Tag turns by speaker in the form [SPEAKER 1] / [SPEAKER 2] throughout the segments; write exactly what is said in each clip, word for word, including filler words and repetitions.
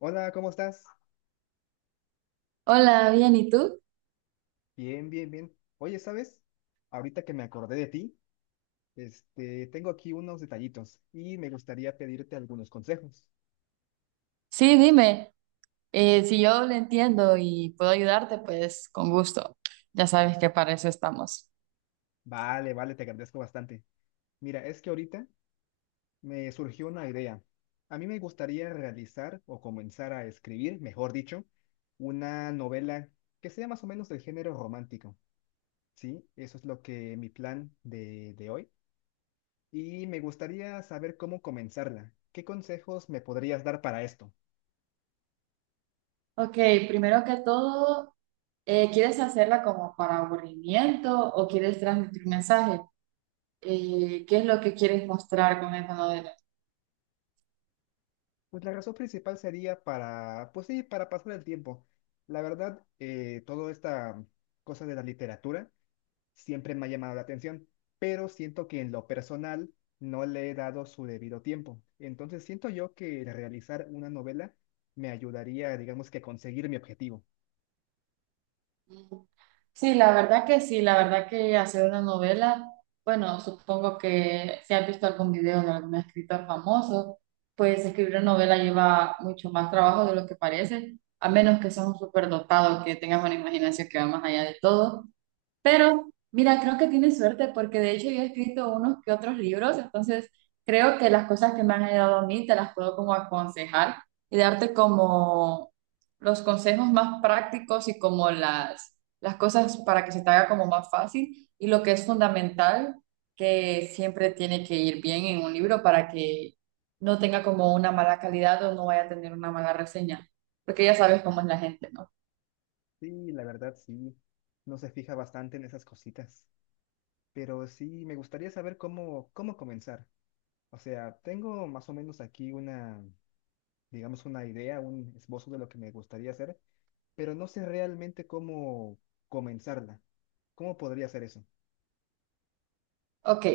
[SPEAKER 1] Hola, ¿cómo estás?
[SPEAKER 2] Hola, bien, ¿y tú?
[SPEAKER 1] Bien, bien, bien. Oye, ¿sabes? Ahorita que me acordé de ti, este, tengo aquí unos detallitos y me gustaría pedirte algunos consejos.
[SPEAKER 2] Sí, dime, eh, si yo lo entiendo y puedo ayudarte, pues con gusto. Ya sabes que para eso estamos.
[SPEAKER 1] Vale, vale, te agradezco bastante. Mira, es que ahorita me surgió una idea. A mí me gustaría realizar o comenzar a escribir, mejor dicho, una novela que sea más o menos del género romántico. Sí, eso es lo que mi plan de, de hoy. Y me gustaría saber cómo comenzarla. ¿Qué consejos me podrías dar para esto?
[SPEAKER 2] Ok, primero que todo, eh, ¿quieres hacerla como para aburrimiento o quieres transmitir un mensaje? Eh, ¿qué es lo que quieres mostrar con esa novela?
[SPEAKER 1] Pues la razón principal sería para, pues sí, para pasar el tiempo. La verdad, eh, toda esta cosa de la literatura siempre me ha llamado la atención, pero siento que en lo personal no le he dado su debido tiempo. Entonces siento yo que el realizar una novela me ayudaría, digamos que a conseguir mi objetivo.
[SPEAKER 2] Sí, la verdad que sí, la verdad que hacer una novela, bueno, supongo que si has visto algún video de algún escritor famoso, pues escribir una novela lleva mucho más trabajo de lo que parece, a menos que seas un superdotados, que tengas una imaginación que va más allá de todo. Pero mira, creo que tienes suerte porque de hecho yo he escrito unos que otros libros, entonces creo que las cosas que me han ayudado a mí te las puedo como aconsejar y darte como los consejos más prácticos y como las, las cosas para que se te haga como más fácil y lo que es fundamental que siempre tiene que ir bien en un libro para que no tenga como una mala calidad o no vaya a tener una mala reseña, porque ya sabes cómo es la gente, ¿no?
[SPEAKER 1] Sí, la verdad, sí. No se fija bastante en esas cositas. Pero sí, me gustaría saber cómo, cómo comenzar. O sea, tengo más o menos aquí una, digamos, una idea, un esbozo de lo que me gustaría hacer, pero no sé realmente cómo comenzarla. ¿Cómo podría hacer eso?
[SPEAKER 2] Ok.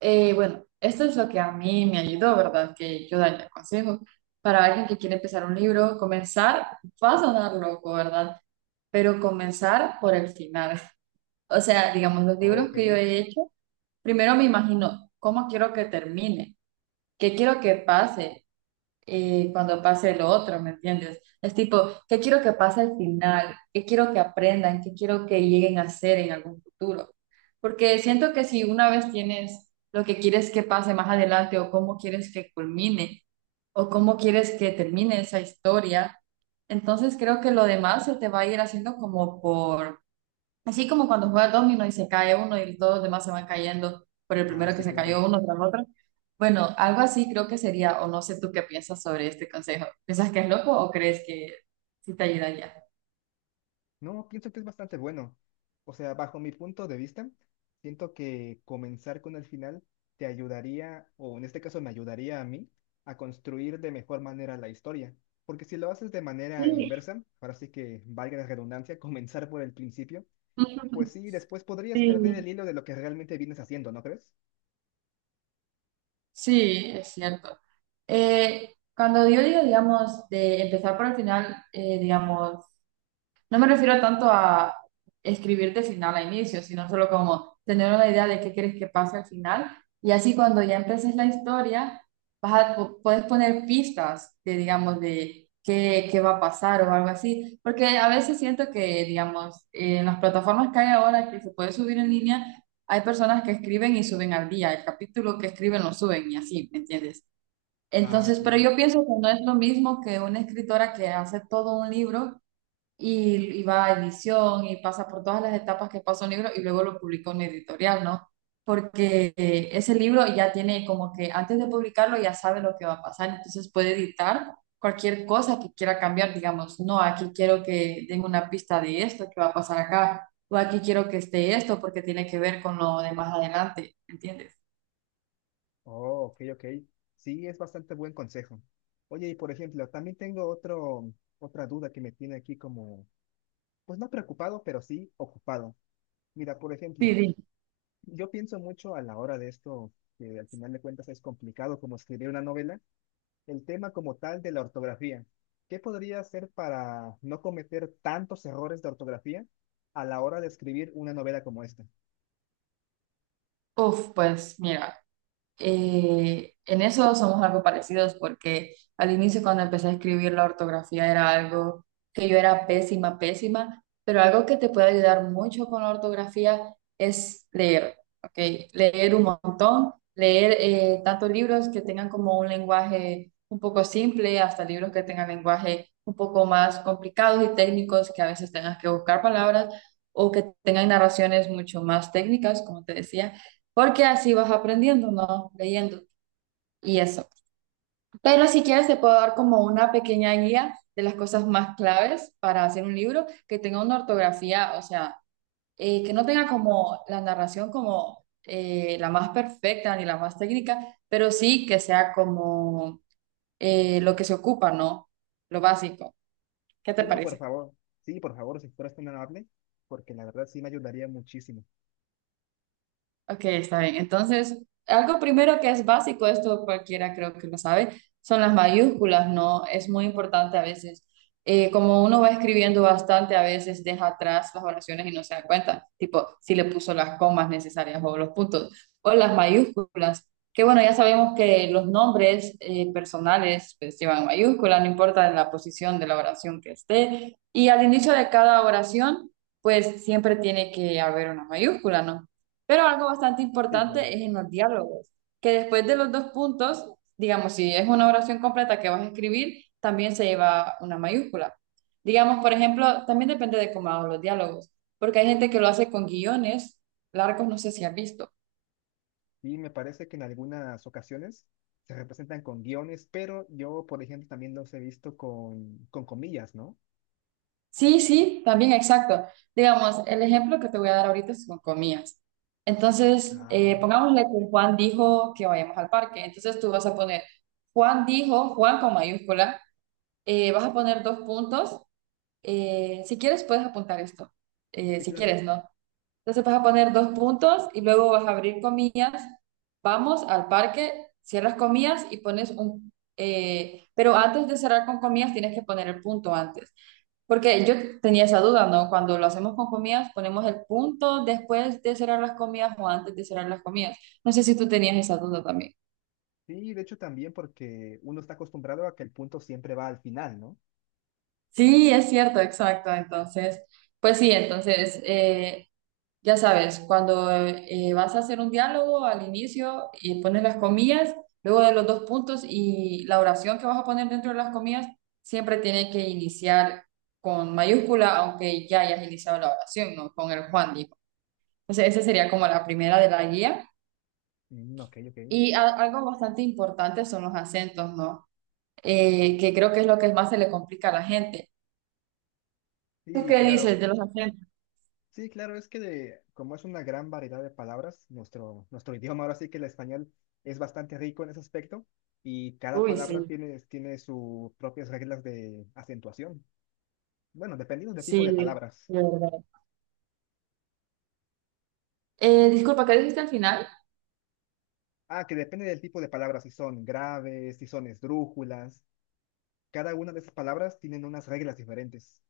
[SPEAKER 2] Eh, bueno, esto es lo que a mí me ayudó, ¿verdad? Que yo daría consejos para alguien que quiere empezar un libro, comenzar, va a sonar loco, ¿verdad? Pero comenzar por el final. O sea, digamos, los
[SPEAKER 1] Oh,
[SPEAKER 2] libros
[SPEAKER 1] ok.
[SPEAKER 2] que yo he hecho, primero me imagino cómo quiero que termine, qué quiero que pase, eh, cuando pase lo otro, ¿me entiendes? Es tipo, ¿qué quiero que pase al final? ¿Qué quiero que aprendan? ¿Qué quiero que lleguen a ser en algún futuro? Porque siento que si una vez tienes lo que quieres que pase más adelante o cómo quieres que culmine o cómo quieres que termine esa historia, entonces creo que lo demás se te va a ir haciendo como por... Así como cuando juega domino y se cae uno y todos los demás se van cayendo por el
[SPEAKER 1] Ah,
[SPEAKER 2] primero que
[SPEAKER 1] sí,
[SPEAKER 2] se
[SPEAKER 1] claro.
[SPEAKER 2] cayó uno tras otro. Bueno, algo así creo que sería, o no sé tú qué piensas sobre este consejo. ¿Piensas que es loco o crees que sí te ayudaría?
[SPEAKER 1] No, pienso que es bastante bueno. O sea, bajo mi punto de vista, siento que comenzar con el final te ayudaría, o en este caso me ayudaría a mí, a construir de mejor manera la historia. Porque si lo haces de manera
[SPEAKER 2] Sí,
[SPEAKER 1] inversa, ahora sí que valga la redundancia, comenzar por el principio, pues sí, después podrías perder el
[SPEAKER 2] sí.
[SPEAKER 1] hilo de lo que realmente vienes haciendo, ¿no crees?
[SPEAKER 2] Sí, es cierto. Eh, cuando yo digo, digamos, de empezar por el final, eh, digamos, no me refiero tanto a escribir de final a inicio, sino solo como tener una idea de qué quieres que pase al final. Y así cuando ya empeces la historia, vas a, po- puedes poner pistas de, digamos, de qué, qué va a pasar o algo así. Porque a veces siento que, digamos, eh, en las plataformas que hay ahora que se puede subir en línea, hay personas que escriben y suben al día. El capítulo que escriben lo suben y así, ¿me entiendes?
[SPEAKER 1] Ah,
[SPEAKER 2] Entonces, pero
[SPEAKER 1] claro.
[SPEAKER 2] yo pienso que no es lo mismo que una escritora que hace todo un libro y, y va a edición y pasa por todas las etapas que pasa un libro y luego lo publica una editorial, ¿no? Porque eh, ese libro ya tiene como que antes de publicarlo ya sabe lo que va a pasar, entonces puede editar cualquier cosa que quiera cambiar, digamos, no, aquí quiero que den una pista de esto que va a pasar acá, o aquí quiero que esté esto porque tiene que ver con lo de más adelante, ¿entiendes?
[SPEAKER 1] Oh, ok, ok. Sí, es bastante buen consejo. Oye, y por ejemplo, también tengo otro, otra duda que me tiene aquí como, pues no preocupado, pero sí ocupado. Mira, por
[SPEAKER 2] Sí,
[SPEAKER 1] ejemplo,
[SPEAKER 2] sí.
[SPEAKER 1] yo pienso mucho a la hora de esto, que al final de cuentas es complicado como escribir una novela, el tema como tal de la ortografía. ¿Qué podría hacer para no cometer tantos errores de ortografía a la hora de escribir una novela como esta?
[SPEAKER 2] Uf, pues mira. Eh, en eso somos algo parecidos porque al inicio cuando empecé a escribir la ortografía era algo que yo era pésima, pésima, pero algo que te puede ayudar mucho con la ortografía es leer, ¿ok? Leer un montón, leer eh, tanto libros que tengan como un lenguaje un poco simple, hasta libros que tengan lenguaje un poco más complicados y técnicos que a veces tengas que buscar palabras o que tengan narraciones mucho más técnicas, como te decía, porque así vas aprendiendo, ¿no? Leyendo y eso. Pero si quieres, te puedo dar como una pequeña guía de las cosas más claves para hacer un libro que tenga una ortografía, o sea, eh, que no tenga como la narración como eh, la más perfecta ni la más técnica, pero sí que sea como eh, lo que se ocupa, ¿no? Lo básico. ¿Qué te
[SPEAKER 1] Sí, por
[SPEAKER 2] parece?
[SPEAKER 1] favor. Sí, por favor, si fueras tan amable, porque la verdad sí me ayudaría muchísimo.
[SPEAKER 2] Ok, está bien. Entonces, algo primero que es básico, esto cualquiera creo que lo sabe, son las mayúsculas, ¿no? Es muy importante a veces. Eh, como uno va escribiendo bastante, a veces deja atrás las oraciones y no se da cuenta, tipo si le puso las comas necesarias o los puntos, o las mayúsculas, que bueno, ya sabemos que los nombres eh, personales pues, llevan mayúsculas, no importa la posición de la oración que esté, y al inicio de cada oración, pues siempre tiene que haber una mayúscula, ¿no? Pero algo bastante
[SPEAKER 1] Sí, claro.
[SPEAKER 2] importante es en los diálogos, que después de los dos puntos, digamos, si es una oración completa que vas a escribir, también se lleva una mayúscula. Digamos, por ejemplo, también depende de cómo hago los diálogos, porque hay gente que lo hace con guiones largos, no sé si has visto.
[SPEAKER 1] Y me parece que en algunas ocasiones se representan con guiones, pero yo, por ejemplo, también los he visto con, con comillas, ¿no?
[SPEAKER 2] Sí, sí, también exacto. Digamos, el ejemplo que te voy a dar ahorita es con comillas. Entonces,
[SPEAKER 1] Ah,
[SPEAKER 2] eh,
[SPEAKER 1] vale.
[SPEAKER 2] pongámosle que Juan dijo que vayamos al parque. Entonces tú vas a poner, Juan dijo, Juan con mayúscula, eh, vas a poner dos puntos. Eh, si quieres, puedes apuntar esto. Eh,
[SPEAKER 1] Sí,
[SPEAKER 2] si
[SPEAKER 1] claro.
[SPEAKER 2] quieres, ¿no? Entonces vas a poner dos puntos y luego vas a abrir comillas. Vamos al parque, cierras comillas y pones un... eh, pero antes de cerrar con comillas tienes que poner el punto antes. Porque yo tenía esa duda, ¿no? Cuando lo hacemos con comillas, ponemos el punto después de cerrar las comillas o antes de cerrar las comillas. No sé si tú tenías esa duda también.
[SPEAKER 1] Sí, de hecho también porque uno está acostumbrado a que el punto siempre va al final, ¿no?
[SPEAKER 2] Sí, es cierto, exacto. Entonces, pues sí, entonces... eh, ya sabes, cuando eh, vas a hacer un diálogo al inicio y pones las comillas, luego de los dos puntos y la oración que vas a poner dentro de las comillas, siempre tiene que iniciar con mayúscula, aunque ya hayas iniciado la oración, ¿no? Con el Juan dijo. Entonces, esa sería como la primera de la guía.
[SPEAKER 1] Mm, ok, ok.
[SPEAKER 2] Y a- algo bastante importante son los acentos, ¿no? Eh, que creo que es lo que más se le complica a la gente. ¿Tú
[SPEAKER 1] Sí,
[SPEAKER 2] qué dices
[SPEAKER 1] claro.
[SPEAKER 2] de los acentos?
[SPEAKER 1] Sí, claro, es que de- como es una gran variedad de palabras, nuestro, nuestro idioma ahora sí que el español es bastante rico en ese aspecto y cada
[SPEAKER 2] Uy,
[SPEAKER 1] palabra
[SPEAKER 2] sí,
[SPEAKER 1] tiene, tiene sus propias reglas de acentuación. Bueno, dependiendo del tipo de
[SPEAKER 2] sí,
[SPEAKER 1] palabras.
[SPEAKER 2] de verdad. Eh, disculpa, ¿qué dijiste al final?
[SPEAKER 1] Ah, que depende del tipo de palabras, si son graves, si son esdrújulas. Cada una de esas palabras tienen unas reglas diferentes.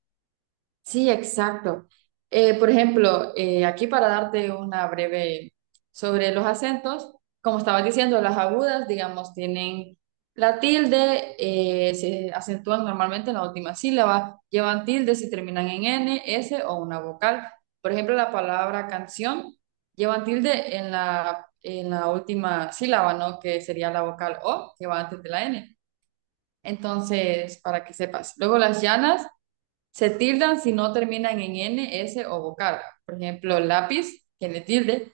[SPEAKER 2] Sí, exacto. Eh, por ejemplo, eh, aquí para darte una breve sobre los acentos, como estaba diciendo, las agudas, digamos, tienen la tilde, eh, se acentúan normalmente en la última sílaba, llevan tilde si terminan en N, S o una vocal. Por ejemplo, la palabra canción llevan tilde en la, en la última sílaba, ¿no? Que sería la vocal O, que va antes de la N. Entonces, para que sepas. Luego las llanas. Se tildan si no terminan en N, S o vocal. Por ejemplo, lápiz tiene tilde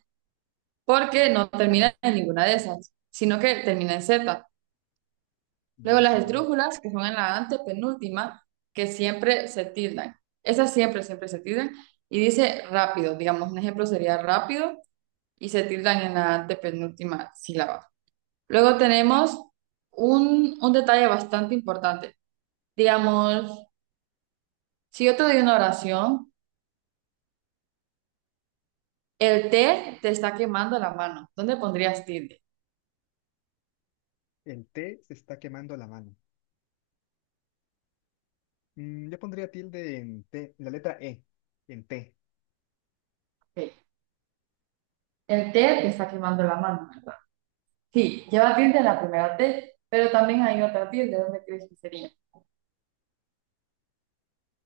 [SPEAKER 2] porque no
[SPEAKER 1] Claro,
[SPEAKER 2] termina en ninguna de esas, sino que termina en Z. Luego
[SPEAKER 1] ah,
[SPEAKER 2] las
[SPEAKER 1] claro.
[SPEAKER 2] esdrújulas, que son en la antepenúltima, que siempre se tildan. Esas siempre, siempre se tildan. Y dice rápido, digamos, un ejemplo sería rápido y se tildan en la antepenúltima sílaba. Luego tenemos un, un detalle bastante importante. Digamos, si yo te doy una oración, el té te está quemando la mano. ¿Dónde pondrías tilde?
[SPEAKER 1] El T se está quemando la mano. Mm, yo pondría tilde en T, en la letra E, en T.
[SPEAKER 2] Ok. El té te está quemando la mano, ¿verdad? Sí, lleva tilde en la primera T, pero también hay otra tilde. ¿Dónde crees que sería?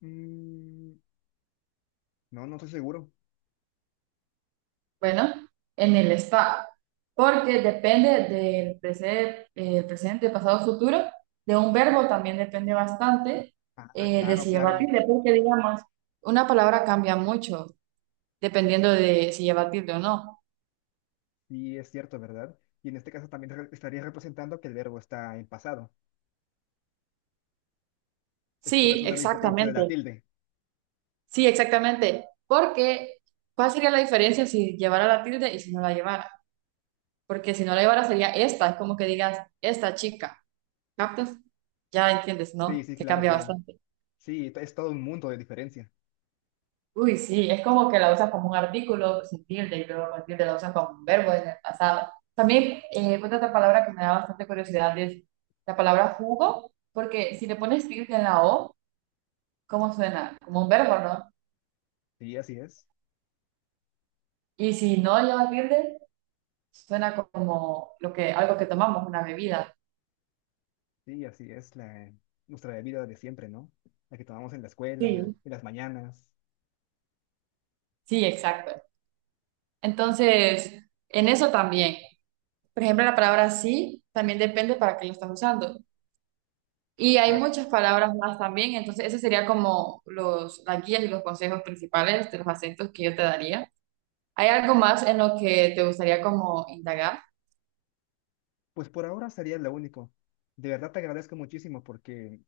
[SPEAKER 1] Mm, No, no estoy seguro.
[SPEAKER 2] Bueno, en el está, porque depende del presente, eh, presente, pasado, futuro. De un verbo también depende bastante
[SPEAKER 1] Ah,
[SPEAKER 2] eh, de
[SPEAKER 1] claro,
[SPEAKER 2] si lleva
[SPEAKER 1] claro.
[SPEAKER 2] tilde, porque digamos, una palabra cambia mucho dependiendo de si lleva tilde o no.
[SPEAKER 1] Sí, es cierto, ¿verdad? Y en este caso también re- estaría representando que el verbo está en pasado. Es por
[SPEAKER 2] Sí,
[SPEAKER 1] eso de la importancia de la
[SPEAKER 2] exactamente.
[SPEAKER 1] tilde.
[SPEAKER 2] Sí, exactamente. Porque, ¿cuál sería la diferencia si llevara la tilde y si no la llevara? Porque si no la llevara sería esta, es como que digas, esta chica, ¿captas? Ya entiendes,
[SPEAKER 1] Sí,
[SPEAKER 2] ¿no?
[SPEAKER 1] sí,
[SPEAKER 2] Que
[SPEAKER 1] claro,
[SPEAKER 2] cambia
[SPEAKER 1] claro.
[SPEAKER 2] bastante.
[SPEAKER 1] Sí, t- es todo un mundo de diferencia.
[SPEAKER 2] Uy, sí, es como que la usas como un artículo sin tilde y luego con tilde la usas como un verbo en el pasado. También, eh, otra palabra que me da bastante curiosidad es la palabra jugo, porque si le pones tilde en la O, ¿cómo suena? Como un verbo, ¿no?
[SPEAKER 1] Sí, así es.
[SPEAKER 2] Y si no lleva tilde, suena como lo que, algo que tomamos, una bebida.
[SPEAKER 1] Sí, así es la, nuestra vida de siempre, ¿no? La que tomamos en la escuela,
[SPEAKER 2] Sí.
[SPEAKER 1] en las mañanas.
[SPEAKER 2] Sí, exacto. Entonces, en eso también. Por ejemplo, la palabra sí también depende para qué lo estás usando. Y hay
[SPEAKER 1] Ah,
[SPEAKER 2] muchas palabras más también, entonces ese sería como los, las guías y los consejos principales de los acentos que yo te daría. ¿Hay algo más en lo que te gustaría como indagar?
[SPEAKER 1] pues por ahora sería lo único. De verdad te agradezco muchísimo porque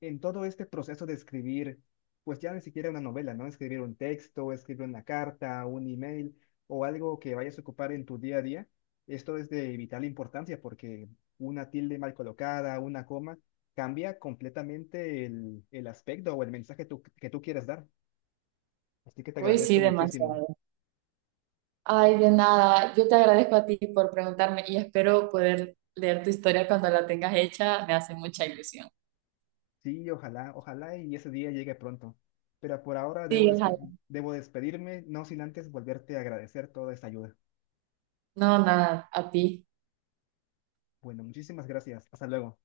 [SPEAKER 1] en todo este proceso de escribir, pues ya ni siquiera una novela, ¿no? Escribir un texto, escribir una carta, un email o algo que vayas a ocupar en tu día a día, esto es de vital importancia porque una tilde mal colocada, una coma, cambia completamente el, el aspecto o el mensaje tú- que tú quieres dar. Así que te
[SPEAKER 2] Uy, sí,
[SPEAKER 1] agradezco muchísimo.
[SPEAKER 2] demasiado. Ay, de nada, yo te agradezco a ti por preguntarme y espero poder leer tu historia cuando la tengas hecha, me hace mucha ilusión.
[SPEAKER 1] Sí, ojalá, ojalá y ese día llegue pronto. Pero por ahora debo,
[SPEAKER 2] Sí,
[SPEAKER 1] despe-
[SPEAKER 2] ojalá.
[SPEAKER 1] debo despedirme, no sin antes volverte a agradecer toda esta ayuda.
[SPEAKER 2] No, nada, a ti.
[SPEAKER 1] Bueno, muchísimas gracias. Hasta luego.